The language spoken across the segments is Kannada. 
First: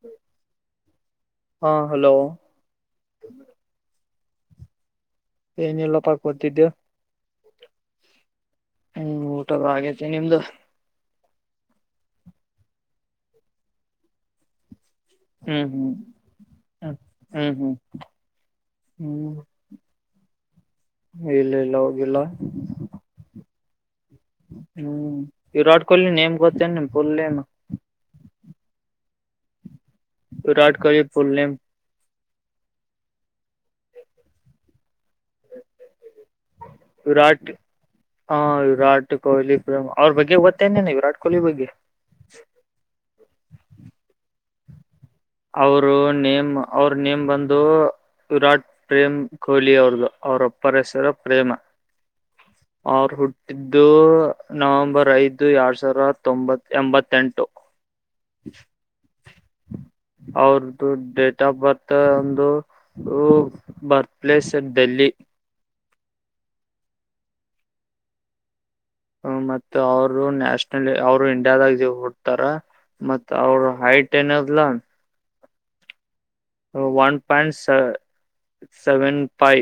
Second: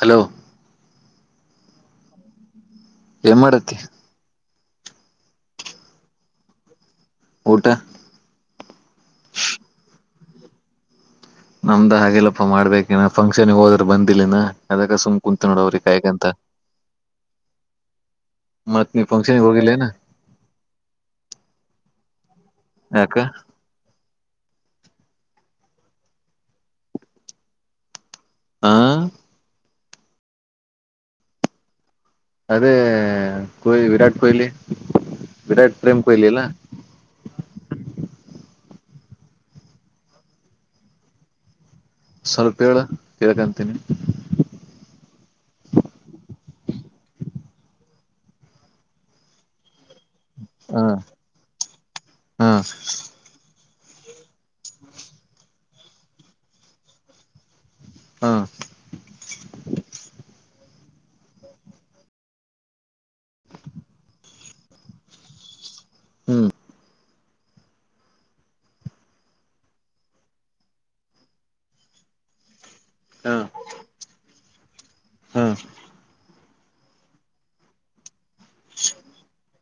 ಹಲೋ ಹಾ ಹಲೋ ಏನ್ ಮಾಡತಿ ಏನಲ್ಲಪ್ಪ ತಿದ್ದೆ ಊಟ ಹ್ಮ್ ಊಟದ ಹಾಗೇ ನಿಮ್ದು ನಮ್ದ ಹಾಗೆಲ್ಲಪ್ಪ ಮಾಡ್ಬೇಕೇನ ಫಂಕ್ಷನ್ ಹೋದ್ರ ಬಂದಿಲ್ಲನ ಅದ ಸುಮ್ ಕುತ್ ನೋಡ ಹ್ಮ್ ಅವ್ರಿ ಹ್ಮ್ ಕಾಯಗಂತ ಹ್ಮ್ ಹ್ಮ್ ಹ್ಮ್ ಹೋಗಿಲ್ಲೇನ ಇಲ್ಲ ಇಲ್ಲ ಹೋಗಲ್ಲ ಹಕ್ಕ ಹ್ಮ್ ವಿರಟ್ ಕೊಹ್ಲಿ ನೇಮ ಕೊಚ್ಚಾ ನನು ಪುಲ್ಲಮ ಹಾ ವಿರಾಟ್ ಕೊಹಲಿ ಪುಲ್ ನೇಮ ಅದೇಹ್ ವಿರಾಟ್ ಕೊಹ್ಲಿ ವಿರಾಟ್ ಪ್ರೇಮ ಪಹಲೆಲ್ಲ ವಿರಾಟ್ ಹ ವಿರಾಟ್ ಕೊಹ್ಲಿ ಪ್ರೇಮ ಅವ್ರ ಬಗ್ಗೆ ಓತ್ತೇನೇನೆ ವಿರಾಟ್ ಕೊಹ್ಲಿ ಬಗ್ಗೆ ಸ್ವಲ್ಪೇೇಳ ಕೇಳಕಂತೀನಿ ಅವರು ನೇಮ್ ಅವ್ರ ನೇಮ್ ಬಂದು ವಿರಾಟ್ ಪ್ರೇಮ್ ಕೊಹ್ಲಿ ಅವರು ಅವ್ರೊಪ್ಪರ ಹ ಹೆಸರ ಪ್ರೇಮ ಹಾ ಅವರು ಹುಟ್ಟಿದ್ದು ನವೆಂಬರ್ ಐದು ಎಡ್ ಸಾವರ ತೊಂಬತ್ ಎಂಬತ್ತೆಂಟು ಹಾ ಅವ್ರ ಡೇಟ್ ಆಫ್ ಬರ್ತ್ ಒಂದು ಬರ್ತ್ ಪ್ಲೇಸ್ ಡೆಲ್ಲಿ ಹ್ಮ್ ಹ ಮತ್ತ ಅವರು ನ್ಯಾಷನಲ್ ಅವರು ಇಂಡಿಯಾದಾಗ ಹಡ್ತಾರ ಮತ್ ಅವ್ರ ಹೈಟ್ ಏನದ್ಲಾ ಹ್ಮ ಒನ್ ಪಾಯಿಂಟ್ ಸೆವೆನ್ ಫೈ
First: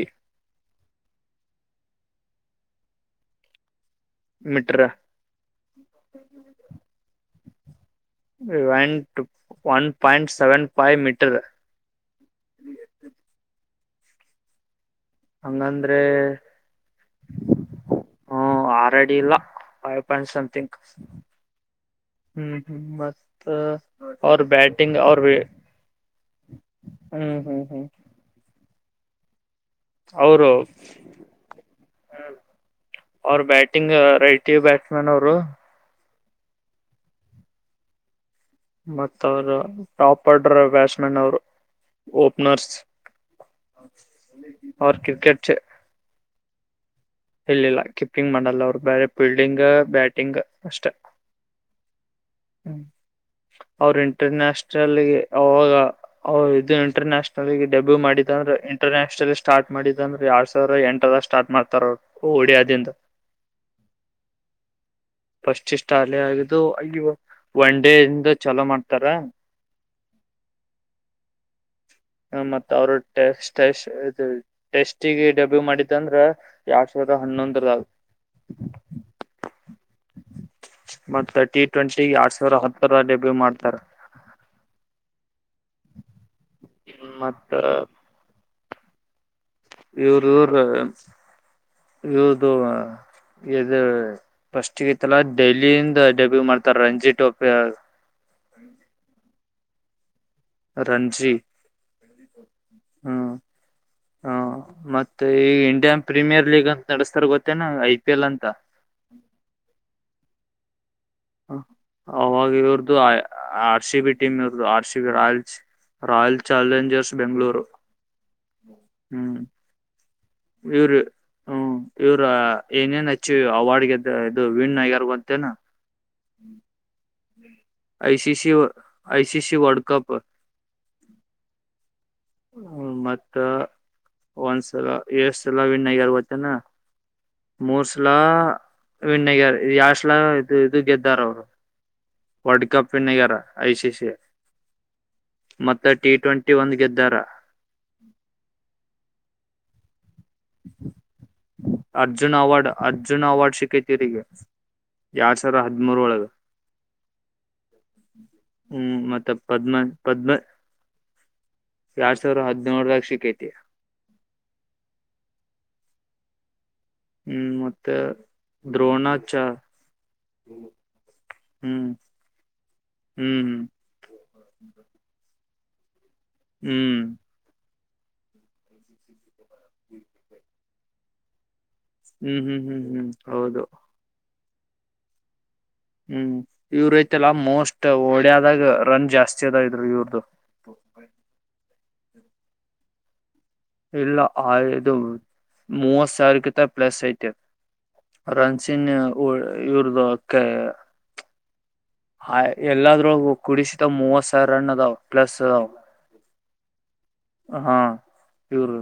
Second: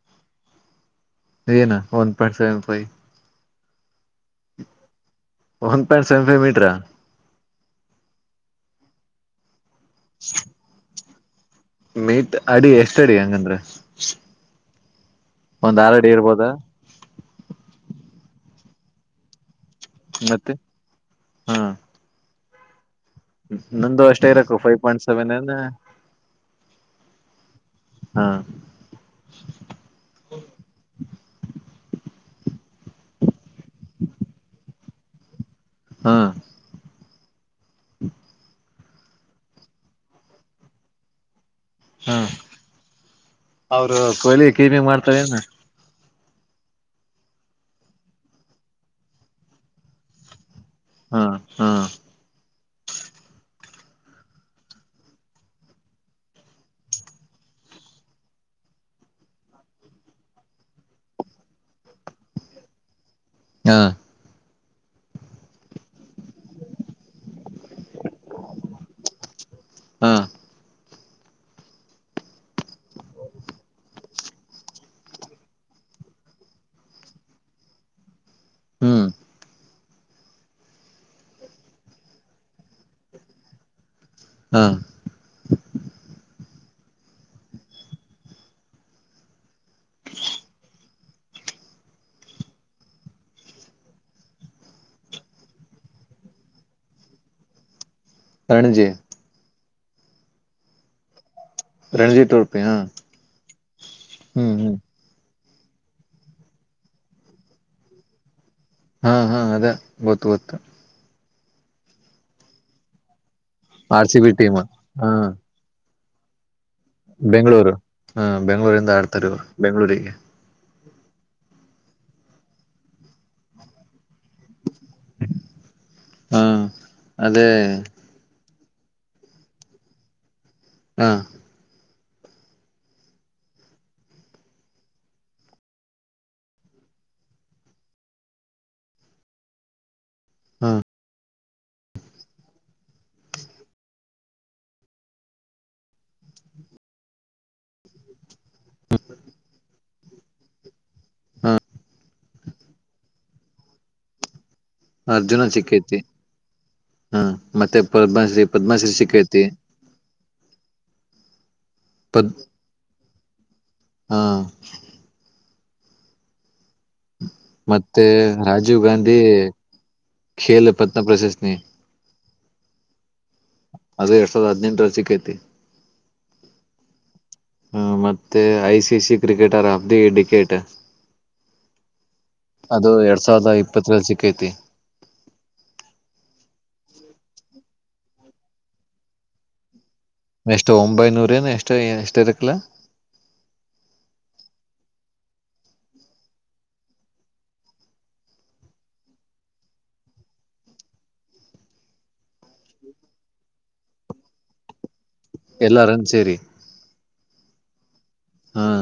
ಏನಾ one point seven five metre one point seven ಮೀಟರಾ ಇಟ್ one point seven five metre ಮೀಟ್ ಅಡಿ ಎಷ್ಟ ಅಡಿ ಹಂಗಂದ್ರ ಒಂದ್ ಆರ್ ಹಂಗಂದ್ರೆ ಅಡಿ ಇರ್ಬೋದಾ ಹ ಆರ್ಡಿ ಇಲ್ಲ ಫೈ ಪಾಯಿಂಟ್ ಮತ್ತೆ ಸಮಥಂಗ್ ಹಾ ಹ್ಮ್ ಹ್ಮ ಮತ್ತ ನಂದು ಅಷ್ಟೇ ಇರಕು ಫೈವ್ ಬ್ಯಾಟಿಂಗ್ ಪಾಯಿಂಟ್ ಸೆವೆನ್ ಅವ ಏನ ಹ್ಮ್ ಹ್ಮ್ ಹ್ಮ್ ಹಾ ಅವರು ಅವರ ಬ್ಯಾಟಿಂಗ್ ರೈಟ ಬ್ಯಾಟ್ಸ್ಮ್ಯನ್ ಅವರು ಹಾ್ ಹ್ಮ ಮತ್ತ ಅವ್ರ ಟಾಪ್ ಆರ್ಡರ್ ಬ್ಯಾಟ್ಸ್ ಮನ್ ಅವರು ಹಾ ಓಪನರ್ಸ್ ಅವರು ಕೊಹ್ಲಿ ಕೀಪಿಂಗ್ ಅವ್ರ ಮಾಡ್ತಾರೇನು ಕ್ರಿಕೆಟ್ ಚ ಇಲ್ಲಿಿಲ್ಲ ಕೀಪಿಂಗ್ ಮಾಡಲ್ಲ ಅವರು ಬೇರೆ ಫೀಲ್ಡಿಂಗ್ ಬ್ಯಾಟಿಂಗ್ ಅಷ್ಟ ಹಾ ಹಾ ಹ್ಮ ಅವ್ರ ಇಂಟರ್ ನ್ಯಾಷನಲ್ಗೆ ಅವಾಗ ಅವ ಇದು ಇಂಟರ್ನ್ಯಾಷನಲ್ಗೆ ಡೆಬ್ಯೂ ಮಾಡಿದ ಅಂದ್ರೆ ಇಂಟರ್ನ್ಯಾಷನಲ್ ಸ್ಟಾರ್ಟ್ ಮಾಡಿದ ಅಂದ್ರೆ ಎರಡ್ ಸಾವಿರ ಎಂಟರ ಸ್ಟಾರ್ಟ್ ಮಾಡ್ತಾರ ಅವರು ಒಡಿಯದಿಂದ ಹಾ ಫಸ್ಟಿಷ್ಟ ಅಾಲ ಆಗಿದ್ದ ಒ ಡೇ ಇಿಂದ ಚಲೋ ಮಾಡ್ತಾರ ಹಾಂ ಹ ಮತ್ತ ಅವರು ಟ ಟೆಸ್ಟ್ಿಗೆ ಡೆಬ್ಯೂ ಮಾಡಿದ ಅಂದ್ರ ಯಾವ ಸ ಹಾನೊಂದರಾಗ ಹ್ಮ್ ಮತ್ತ ಟಿ ಟ್ವೆಂಟಿ ಎರಡ್ ಸಾವಿರ ಹತ್ತರ ಡೆಬ್ಯೂ ಮಾಡ್ತಾರೆ ಹಾ ಮತ್ತ ಇವರು ಇವರು ಇವ್ರ್ದ ಇದು ಫಸ್ಟ್ಗತ್ತಲ್ಲ ಡೆಲ್ಲಿಂದ ಡೆಬ್ಯೂ ಮಾಡ್ತಾರ ರಂಜಿತ್ ಟೋಪಿ ಪ್ರಣಜಿ ರಂಜಿ ರಣಜಿತ್ ಉಡುಪಿ ಹಾ ಹ್ಮ್ ಹ್ಮ್ ಹ್ಮ್ ಈಗ ಇಂಡಿಯನ್ ಪ್ರೀಮಿಯರ್ ಲೀಗ್ ಅಂತ ನಡೆಸ್ತಾರ ಗೊತ್ತೇನಾ ಐ ಪಿ ಎಲ್ ಅಂತ ಹಾ ಹಾ ಅದೇ ಗೊತ್ತು ಗೊತ್ತು ಅವಾಗ ಇವರದು ಆರ್ ಸಿಿ ಬಿ ಟೀಮ್ ಇವ್ರದು R C B Royals Royal ಚ ಬೆಂ್ಗಳೂರು ಹ ಬೆಂ್ಗಳೂರಿಂದ ಆಡ್ತಾರೆ ಹ್ಮ್ ಇವ್ರು ಬೆಂಗಳೂರಿಗೆ ಇವ್ರ ಹ್ಮ ಇವ್ರ ಏನೇನ್ ಹಚ್ಚಿ ಅವಾರ್ಡ್ಗೆದ ಇದು ವೀಣಗ್ಯಾರ ಅಂತನಾ ಹಾ ಅದೇ I C C I C C World Cup ಹಾ ಹ್ಮ ಮತ್ತ ಒಂದ್ಸಲ ಎಷ್ಟ ಸಲ ವನ್ ಆಗ್ಯಾರ ಗತ್ತನಾ ಮೂರ್ಸಲಾ ವಿಣ್ಣಗರ್ ಯಾಷ್ಟಲ ಇದು ಹಾ ಇದು ಗೆದ್ದಾರ ಅವರು ವರ್ಲ್ಡ್ ಕಪ್ ವಿನ್ನಗರ ಐಸ ಸಿ ಎ ಮತ್ತೆ ಟಿ ಟ್ವೆಂಟಿ ಒಂದು್ ಗೆದ್ದಾರ ಹ ಅರ್ಜುನ್ ಅವಾರ್ಡ್ ಅರ್ಜುನ್ ಅವಾರ್ಡ್ ಸಿಿಕೈತಿೀರಿಗೆ ಎಾರ್ ಅರ್ಜುನ ಸಾವಿರ ಹದ್ಮೂರ ಸಿಕ್ಕೈತಿ ಒಳಗೆ ಹಾ ಮತ್ತೆ ಪದ್ಮಶ್ರೀ ಪದ್ಮಶ್ರೀ ಹ್ಮ್ ಮತ್ತೆ ಸಿಕ್ಕೈತಿ ಪದ್ಮ ಪದ್ಮ ಎರಡ್ ಪದ್ ಸಾವಿರ ಹದಿನೂರದಾಗ ಸಿಕ್ಕೈತಿ ಹಾ ಹ್ಮ್ ಮತ್ತ ಮತ್ತೆ ರಾಜೀವ್ ಗಾಂಧಿ ದ್ರೋಣಾಚಾರ್ ೇಲ್ ಪತ್ನ ಪ್ರಶಸ್ನ ಹ್ಮ್ ಹ್ಮ್ ಅದು ಎರಡ್ ಸಾವಿರದ ಹದ್ಿನಂರ ಸಿಕ್ಕೈತಿ ಹ್ಮ್ ಹ ಮತ್ತೆ ICC cricketer of the decade ಹ್ಮ್ ಹ್ಮ್ ಹ್ಮ್ ಅದು ಹ್ಮ್ ಎರಡ್ ಸಾವಿರದ ಹೌದು ಇಪ್ಪತ್ತರಲ್ಲಿ ಸಿಕ್ಕೈತಿ ಹ್ಮ ಇವ್ರ ಐತೆಲ್ಲ ಮೋಸ್ಟ್ ಓಡ್ಯಾದಾಗ ರನ್ ಜಾಸ್ತಿ ಅದ ಇದ್ರು ಇವ್ರ ಎಷ್ಟು ಒಂಬೈನೂರ ಏನ್ ಎಷ್ಟು ಎಷ್ಟ ಇರಕ್ಲಾ. ಇಲ್ಲ ಆದು ಮೂವತ್ ಸಾವಿರಗಿಂತ ಪ್ಲಸ್ ಐತೆ ರಣಚಿನ್ ಇರ್ದುಕ್ಕೆ ಹ ಎಲ್ಲಾದ್ರೂ ಕುಡಿಸಿತಾವ್ ಮೂವತ್ ಸಾವಿರ ರನ್ ಅದಾವ ಪ್ಲಸ್ ಅದಾವ ಎಲ್ಲಾರನ್ನು ಸೇರಿ ಹಾ ಹಾ ಪ್ಯೂರ್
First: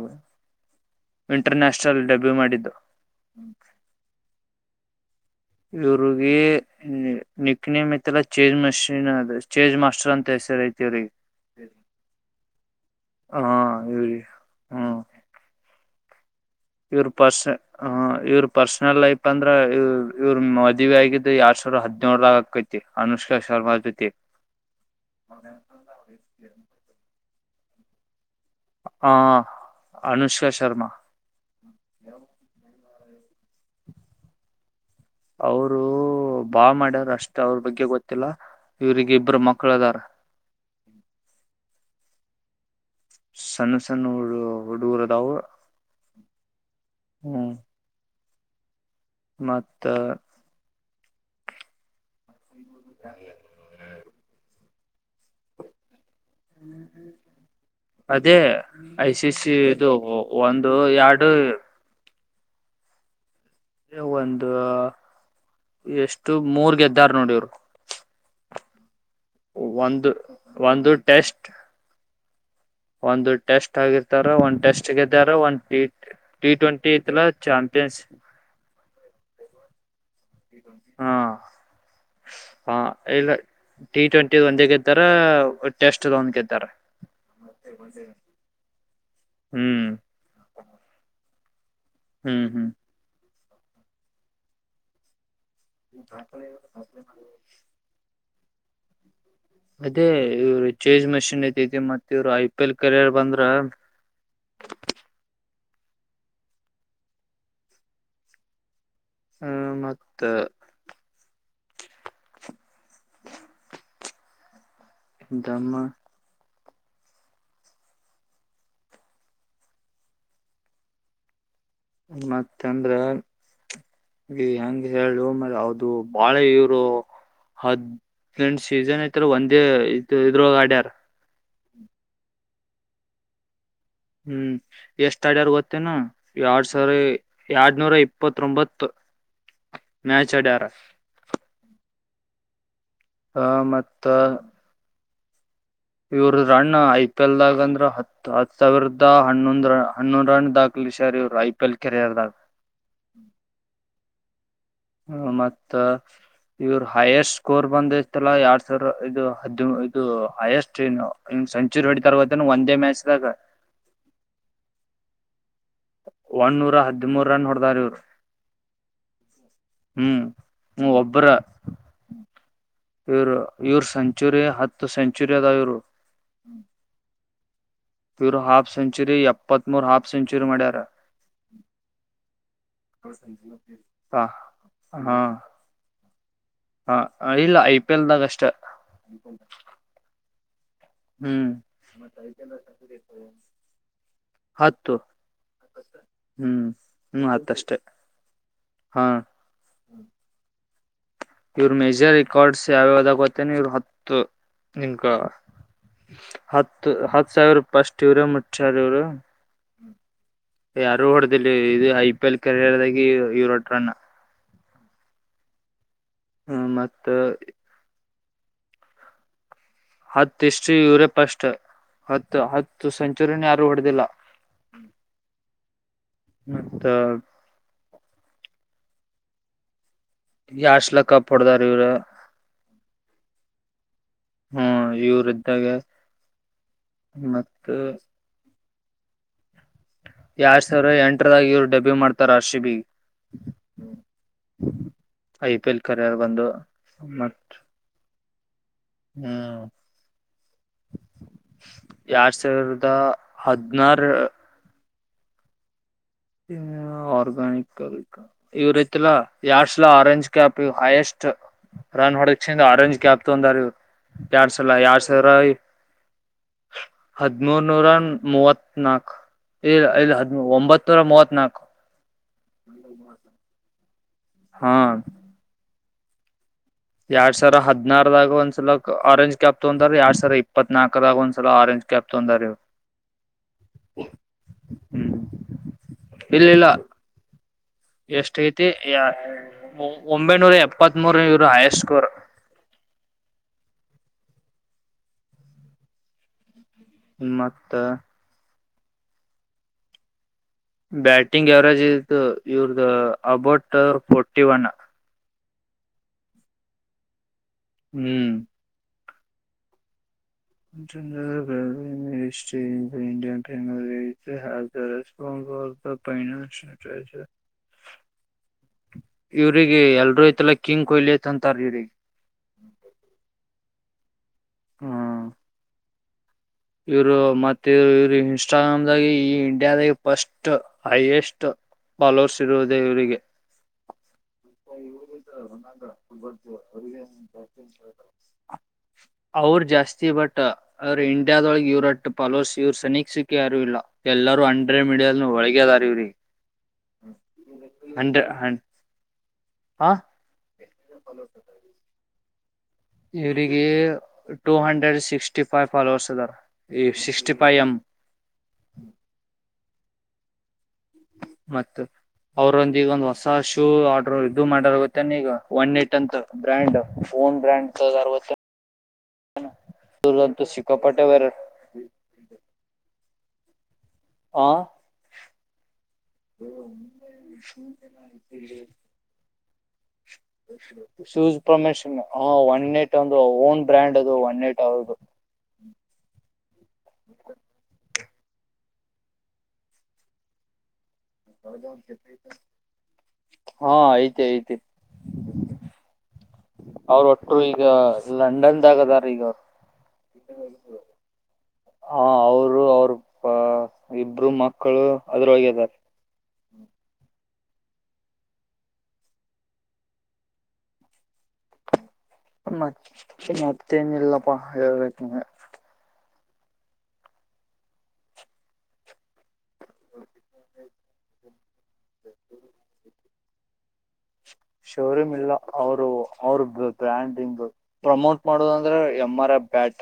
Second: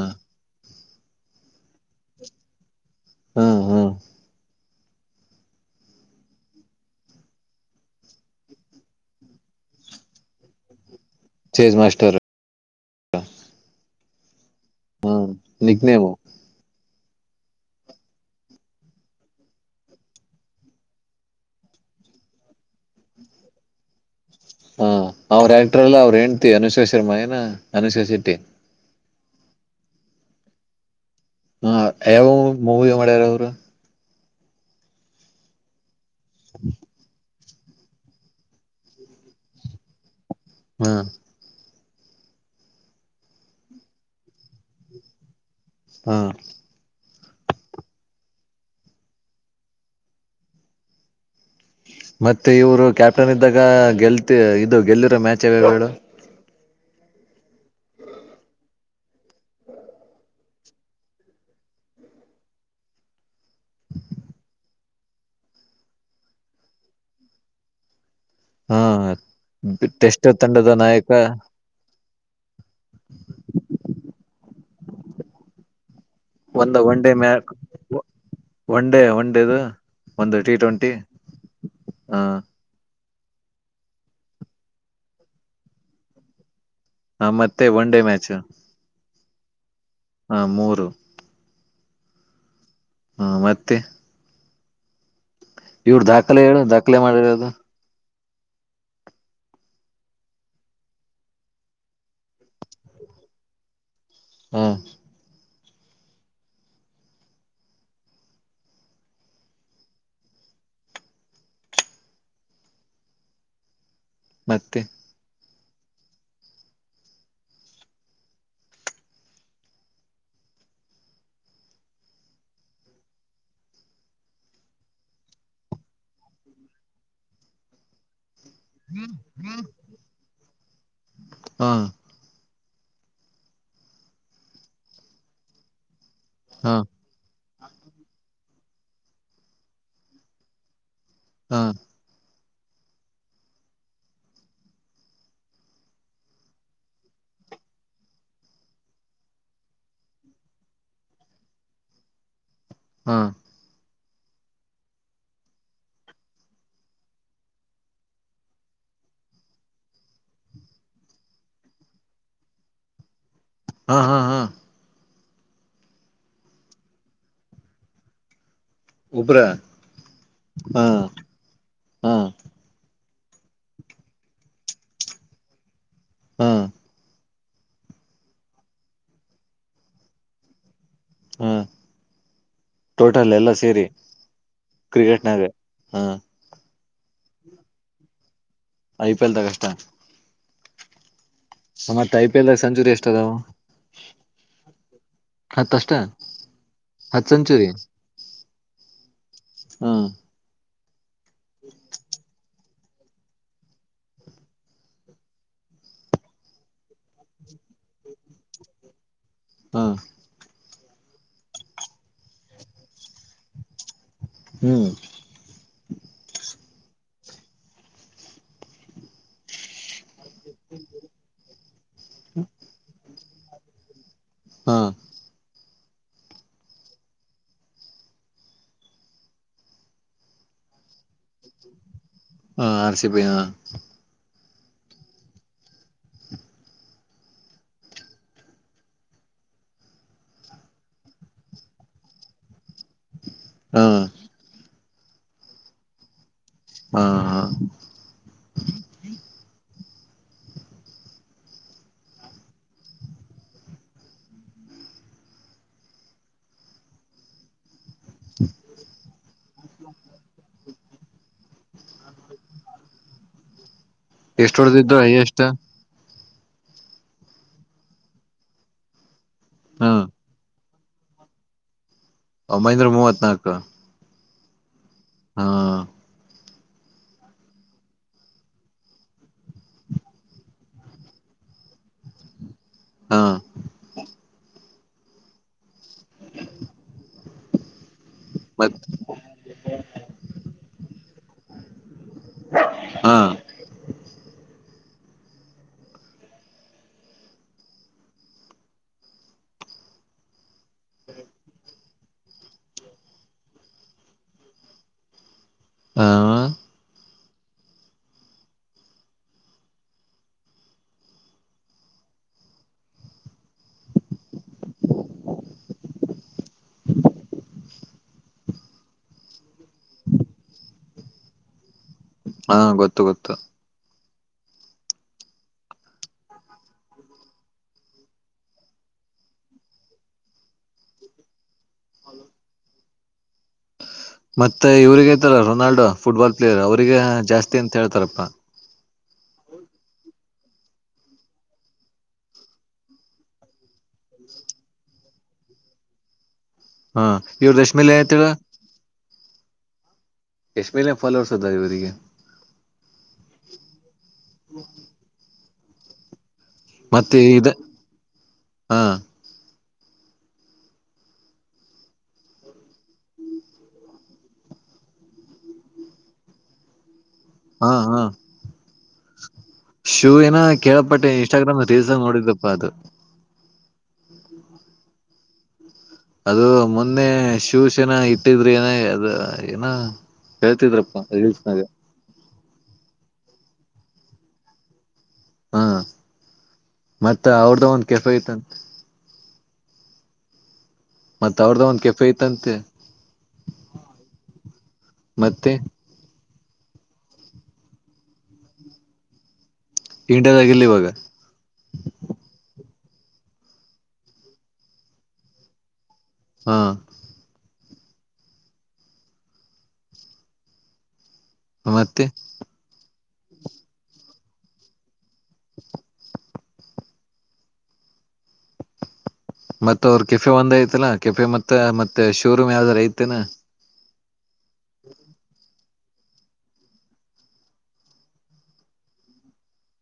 ಇಂಟರ್ ನ್ಯಾಷನಲ್ ಡೆಬ್ಯೂ ಮಾಡಿದ್ದು ಹ್ಮ್ ಹ್ಮ್ ಇವರುಗ ನಿಕ್ ನೇಮ ಐತೆಲ್ಲಾ ಚೇಜ್ ಮಷಿನ್ ಅದು ಚೇಜ್ ಮಾಸ್ಟರ್ ಅಂತ ಹೆಸರ್ ಐತಿ ಇ್ರಿಗೆ. ಚೇಜ್ ಮಾಸ್ಟರ್ ಹಾ ಇವ ರ ಹ್ಮ ನಗ್ನೇವ ಇವ್ರ ಪರ್ಸ ಇವ್ರ ಪರ್ಸನಲ್ ಲೈಫ್ ಅಂದ್ರ ಇವ್ರ ಮದುವ ಆಗಿದ್ದ ಯಾರ್ ಸಾವಿರ ಹದ್ಿನೇಳ ರ ಆಕೈತಿ ಅನುಷ್ಕಾ ಶರ್ಮಾ ಜೊತೆ ಹಾ ಅವ್ರ ಆಕ್ಟರ್ ಎಲ್ಲ ಅವ್ರರು ಹೆ್ತಿವಿ ಅನುಶ್ಕಾ ಶರ್ಮಾ ಏನ ಅನುಶಾ ಶೆಟ್ಟಿ. ಹಾ ಅನುಷ್ಕಾ ಶರ್ಮಾ ಹಾ ಯವ ಮೂವ ಮಾಡ್ಯ ರರ ಅವರು ಬಾ ಮಾಡ್ಯರು ಅಷ್ಟ ಅವ್ರ ಬಗ್ಗೆ ಗೊತ್ತಿಲ್ಲ ಇವ್ರಿಗೆ ಇಬ್ರು ಮಕ್ಳ ಅದಾರ ಹ್ಮ ಸಣ್ಣ ಸಣ್ಣಡು ಹಡುಗರದವು ಹಾ ಹ್ಮ್ ಮತ್ತ ಮತ್ತೆ ಇವರು ಕ್ಯಾಪ್ಟನ್ ಇದ್ದಾಗ ಗೆಲ್ತಿ ಇದು ಗೆಲ್ಲಿರೋ ಮ್ಯಾಚ್ ಯಾವ ಹೇಳು. ಹ್ಮ್ ಹ್ಮ್ ಅದೇ ಐ ಸಿ ಸಿ ಇದು ಒಂದು ಎರಡು ಒಂದ ಎಷ್ಟು ಮೂರ್ ಗೆದ್ದಾರ ನೋಡಿ ಇವ್ರು ಹಾ ಟೆಸ್ಟ್ ತಂಡದ ಒಂದು ನಾಯಕ ಟೆಸ್ಟ್ ಒಂದು ಟೆಸ್ಟ್ ಆಗಿರ್ತಾರ ಒಂದ್ ಟೆಸ್ಟ್ ಗೆ್ದಾರ ಒಂದ್ ಟ ಒಂದ ಟ್ವೆಂಟಿ ಒನ್ ಡೇ ಇಲ್ಲ ಮ್ಯಾ ಚಾಂಪಿಯನ್ಸ್ ಒನ್ ಡೇ ಒನ್ ಡೇದು ಒಂದು ಟಿ ಟ್ವೆಂಟಿ ಹಾ ಹ ಹಾ ಇಲ್ಲ ಟಿ ಟ್ವೆಂಟಿ ಒಂದೇ ಗೆದ್ದಾರ ಟೆಸ್ಟ್ ಒಂದ್ ಗೆದ್ದಾರ. ಹ ಮತ್ತೆ ಒನ್ ಡೇ ಮ್ಯಾಚ್ ಹ್ಮ್ ಹಾ ಮೂರು ಹ್ಮ್ ಹ್ಮ್ ಹಾ ಮತ್ತೆ ಇವ್ರ ದಾಖಲೆ ಹೇಳ ದಾಖಲೆ ಮಾಡಿರದು ಅದೇ ಇವ್ರು ಚೇಜ್ ಮಷಿನ್ ಐತೆತಿ ಮತ್ತ ಇವ್ರು ಐ ಪಿ ಎಲ್ ಕೆರಿಯರ್ ಬಂದ್ರ ಹಾ ಹ್ಮ ಮತ್ತ ಮತ್ತೆ ದಮ್ಮ ಮತ್ತ ಅಂದ್ರೆ ಈ ಹೆಂಗೆ ಹೇಳಿಮೇಲೆ ಹೌದು ಬಾಳೆ ಇವರು ಹದ ್ರಂಡ್ ಸೀಸನ್ ಐತ್ಾರ ಒಂದೇ ಇದ ಇದ್ರ ಅಡ್ಯಾರ್ ಹಾ ಹ್ಮ್ ಎಷ್ಟ ಆಡ್ಯಾರ್ ಗೊತ್ತೇನಾ ಎರಡ್ ಹಾ ಸಾವಿರ ಎರಡ್ನೂರ ಇಪ್ಪತ್ತೊಂಬತ್ ಮ್ಯಾಚ ಾರ ಹಾ ಹ ಮತ್ತ ಇವರ ರಣನ್ ಐಪಿಎಲ್ದಾಗಂದ್ರೆ ಹ ಹ ಸಾವಿರದ ಹನ್ನೊ ಹನ್ನೊಂದು ರನ್ ದಾಖಲೆ ಇವರು ಐ ಪಿ ಎಲ್ ಕೆರಿಯರ್ದಾಗ ಹಾ ಹ ಮತ್ತ ಇವ್ರ ಹೈಯೆಸ್ಟ್ ಸ್ಕೋರ್ ಬಂದ ಇತ್ತಲ್ಲಾ ಎರಡ್ ಸಾವಿರ ಇದು ಹದ ಇದು ಹೈಯೆಸ್ಟ್ ಸೆಚುರಿ ಹೊಡಿ ತರ್ದ ಒಂದೇ ಮ್ಯಾಚ್್ದಾಗ ಹಾ ಹಾ ಹಾ ಒನೂರ ಹದಿಮೂರು ರನ್ ಹೊಡೆದಾರ್ ಇವರು ಒಬ್ರ ಹ್ಮ್ ಹಾ ಹ್ಮ ಒಬ್ಬರ ಹಾ ಇವರು ಇವ್ರ ಸೆಂಚುರಿ ಹತ್ತು ಸೆಂಚುರಿ ಅದ ಇವರು ಹಾ ಇವರು ಹಾಫ್ ಸೆಂಚುರಿ ಎಪ್ಪತ್ತ್ ಮೂೂರು ಹಾಫ್ ಸೆಂಚುರಿ ಮಾಡ್ಯಾರೆ ಹಾ ಟೋಟಲ್ ಎಲ್ಲ ಸೇರಿ ಹ ಹಾ ಕ್ರಿಕೆಟ್ನಾಗ ಹಾ ಹ ಇಲ್ಲ ಐ ಪಿ ಎಲ್ದಾಗ ಅಷ್ಟ ಐ ಪಿ ಎಲ್ ತ ಕಷ್ಟ ಹ್ಮ್ ಮತ್ತತ್ ಐ ಪಿ ಎಲ್ಾಗ ಸೆಂಚುರಿ ಎಷ್ಟ ಅದಾವ ಹತ್ತು ಹತ್ತ ಅಷ್ಟ ಹ್ಮ್ ಹ್ಮ್ ಹತ್ ಸೆಂಚುರಿ ಹತ್ತಷ್ಟೆ ಹಾ ಹಾ ಇವ್ರ ಮೇಜರ್ ರೆಕಾರ್ಡ್ಸ್ ಯಾವ್ಯಾವದಾಗ ಹತ್ತೇನೆ ಇವರು ಹತ್ತು ನಿನ್ ಹತ್ತು ಹತ್ ಸಾವಿರ ರೂಪಿಷ್ಟ ಇವ್ರ ಮುಟ್್ರ ಇವ್ರು ಹಾ ಯಾರು ಹೊಡೆದಿಲ್ಲ ಇದು ಐ ಪಿ ಎಲ್ ಕೆರಿಯರ್ ಆಗಿ ಯರೋಟ್ ರನ್ ಹ್ಮ್ ಹ್ಮ ಮತ್ತ ಹತ್ತು ಇಷ್ಟು ಯುರೋಪ್ ಅಷ್ಟು ಹತ್ತು ಹತ್ತು ಸೆಂಚುರಿನ ಯಾರು ಹೊಡೆದಿಲ್ಲ ಹಾ ಹತ್ತ ಯಾಸ್ಲ ಕಾಪಡ್ದಾರೆ ಇವರ ಹಾ ಅರಸಿ ಪಯ ಹ್ಮ ಇವ್ರ ಇದ್ದಾಗ ಮ ಯಾರ್ ಸಾವಿರ ಎಂಟರದಾಗ ಇವ್ರು ಡಬ್ಯು ಮಾಡ್ತಾರ ಅರ್ಷಿ ಬಿಿ ಹಾ ಐ ಪಿ ಎಲ್ ಕರರ್ ಬಂದು ಹಾ ಹಾ ಮತ್ತ ಹ್ಮ್ ಎಾರ್ಡ್ ಸಾವಿರದ ಹದಿನಾರ ಆರ್ಗಾನಕ್ ಈವ ರೀತಿಲ ಯಾರ್ಡ್ಸ್ಲ ಆರೆಂಜ್ ಕ್ಯಾಪ್ ಹೈಯಸ್ಟ್ ರನ್ ಹೊಕ್ ಚಿಂದ ಆರೇಂಜ್ ಕ್ಯಾಪ್ತಂದಾರ ಎಡ್ ಎಷ್ಟ ಸಲ ಹೊಡೆದಿದ್ದು ಯಾರ್ ಸರ ಹೈಯೆಸ್ಟ್ ಹದ್ಮೂರ್ನೂರ ಮೂವತ್ ನಾಕು ಹಾ ಹದ ಒಂಬತ್ತು ಹೂರ ಮೂವತ್ನಾಲ್ಕು ಒ ಮೈಂದ್ರ ಮೂವತ್ನಾಾಕು ಹಾ ಹಾ ಎರಡ್ ಸಾವಿರ ಹದನಾರದಾಗ ಒಂದ್ಸಲ ಆರೆಂಜ್ ಕ್ಯಾಪ್ ತೊಂದ್ರ ಎರಡ್ ಸಾವಿರ ಇಪ್ಪತ್ ನಲ್ಕದಾಗ ಒಂದ್ಸಲ ಆರೆಂಜ್ ಕ್ಯಾಪ ತ ಹಂದ ರೋ ಹಾ ಹ್ಮ್ ಇಲ್ಲ ಇಲ್ಲ ಎಷ್ಟ ಐತಿ ಮತ್ ಒಂಬೈನೂರ ಎಪ್ಪತ್ ಮೂೂರ ಇವರು ಹಯಸ್ಟ್ ಸ್ಕೋರ್ ಹ್ಮ್ ಮತ್ತ. ಬ್ಯಾಟಿಂಗ್ ಅವರೇಜ್ ಇದು ಇವ್ರ್ದ ಅಬೌಟ್ ಅವ್ರಿದ ಫೋರ್ಟಿ ಒನ್. ಹಾ ಹ್ಮ್. [inaudible] ಸ್ವಲ್ಪ ಫೈನಾನ್ಸಿಯಲ್ ಅಟ್ಯಾಚ ಇವ್ರಿಗೆ ಎಲ್ರೂ ಐತಲ್ಲ ಕಿಂಗ್ ಕೊಹ್ಲಿ ಅಂತ ಅಂತಾರ ಇವ್ರಿಗೆ. ಹಾ ಗೊತ್ತು ಗೊತ್ತು. ಹಾ. ಇವರು ಮತ್ತೆ ಇವರು ಇವ್ರು ಇನ್ಸ್ಟಾಗ್ರಾಮ್ದಾಗ ಈ ಇಂಡಿಯಾದಾಗ ಫಸ್ಟ್ ಹೈಯೆಸ್ಟ್ ಫಾಲೋವರ್ಸ್ ಇರುವುದೇ ಇವ್ರಿಗೆ. ಮತ್ತೆ ಇವ್ರಗತರ ರೊನಾಲ್ಡೋ ಫುಟ್ಬಾಲ್ ಪ್ಲೇಯರ್ ಅವ್ರಗ ಇವರಿಗೆ ಜಾಸ್ತಿ ಅಂತ ಹೇಳ್ತಾರಪ್ಪಾ. ಅವ್ರ ಜಾಸ್ತಿ ಬಟ್ ಅವ್ರ ಇಂಡಿಯಾದೊಳಗೆ ಇವ್ರಟ್ಟ ಪಾಲೋರ್ಸ ಇವರು ಸನಸಕ್ಕೆ ಯಾರು ಇಲ್ಲ. ಎಲ್ಲರೂ ಅಂಡ್ರೆ ಮಿಡಿಯಲ್ ಒಳಗೆದಾರ ಇವ್ರಿಗೆ. ಹಾ ಇವರು. ಹಂಡ್ರೆಡ್ [unintelligible] ಹನ್ ಹ ಎಷ್ಟ್ಮೇಲೆ ಫಲೋರ್ಸದ ಇವ್ರಿಗೆ. ಇವ್ರಿಗೆ two hundred sixty five followers ಆದಾರ. ಈ ಮತ್ತೆ ಇದ ಸಿಕ್ಸ್ಟಿಫೈ ಎಂ. ಹಾ ಮತ್ತ. ಅವ್ರೊಂದ ಈಗ ಒಂದ್ ಹೊಸ ಶೂ ಆರ್ಡ್ರ ಇದು ಮಾಡಾರ ಗೊತ್ತೇ ಈಗ ಒನ್ ಏಟ್ ಅಂತ ಬ್ರ್ಯಾಂಡ್ ಓನ್ ಬ್ರ್ಯಾಂಡ್ ಹಾ ಹಾ ತೇಗದಾರ್ ಗೊತ್ತೇನ್. ಶೂ ಏನೋ ಇವ್ರದಂತೂ ಸಿಕ್ಕಾಪಟ್ಟೆ ಕೇಳಪಟ್ಟೆ ಬೇರೆ ಇನ್ಸ್ಟಾಗ್ರಾಮ್ ರೀಲ್ಸ್ ನೋಡಿದಪ್ಪಾ ಅದು. ಹಾ. ಅದು ಮೊನ್ನೆ ಶೂ ಶೋನಾ ಇಟ್ಟಿದ್ರೆ ಏನ ಅದು ಏನೋ ಶೂಸ್ ಪ್ರಮೋಷನ್ ಹಾ ಒನ್ ಓನ್ ಎಟ ಒಂದು ಓನ್ ಬ್ರ್ಯಾಂಡ್ ಅದು ಒನಏಟ್ ಅವ್ರದು. ಹಾ ಮತ್ತ ಅವ್ರ್ದ ಒಂದ ಕೆಫೆ ಇತ್ತ ಅಂತ. ಮತ್ತ ಅವ್ರ್ದ ಒಂದ ಕೆಫೆ ಇತ್ತಂತೆ. ಹಾ ಐತೆ ಐತೆ. ಮತ್ತೆ ಅವ್ರ ಒಟ್ರು ಈಗ ಲಂಡನ್ದಾಗದಾರ ಈಗ ಇಂಡಿಯಾದಾಗಿಲ್ಲ ಅವರ. ಇವಾಗ ಹಾ ಅವರು ಅವರು ಹಾ ಇಬ್ರು ಮಕ್ಕಳು ಅದರೊಳಗೆ ಇದಾರೆ. ಹಾ. ಮತ್ತೆ. ಮ ಮತ್ತೇನ ಇಲ್ಲಪ್ಪಾ ಹೇಳ್ಬೇಕ ನೀನ. ಮತ್ತ ಅವರು ಕೆಫೆ ಬಂದ ಐತಿಲ್ಲಾ ಕೆಫೆ ಮತ್ತ ಮತ್ತೆ ಶೋರೂಮ್ ಯಾವ್ದಾರ ಐತೆೇನ? ಶೋರೂಮ್ ಇಲ್ಲ ಅವರು ಅವ್ರ ಬ್ರ್ಯಾಂಡಿಂಗ್ ಪ್ರಮೋಟ್ ಮಾಡೋದಂದ್ರೆ ಎಂ ಆರ್ ಎಫ್ ಬ್ಯಾಟ್.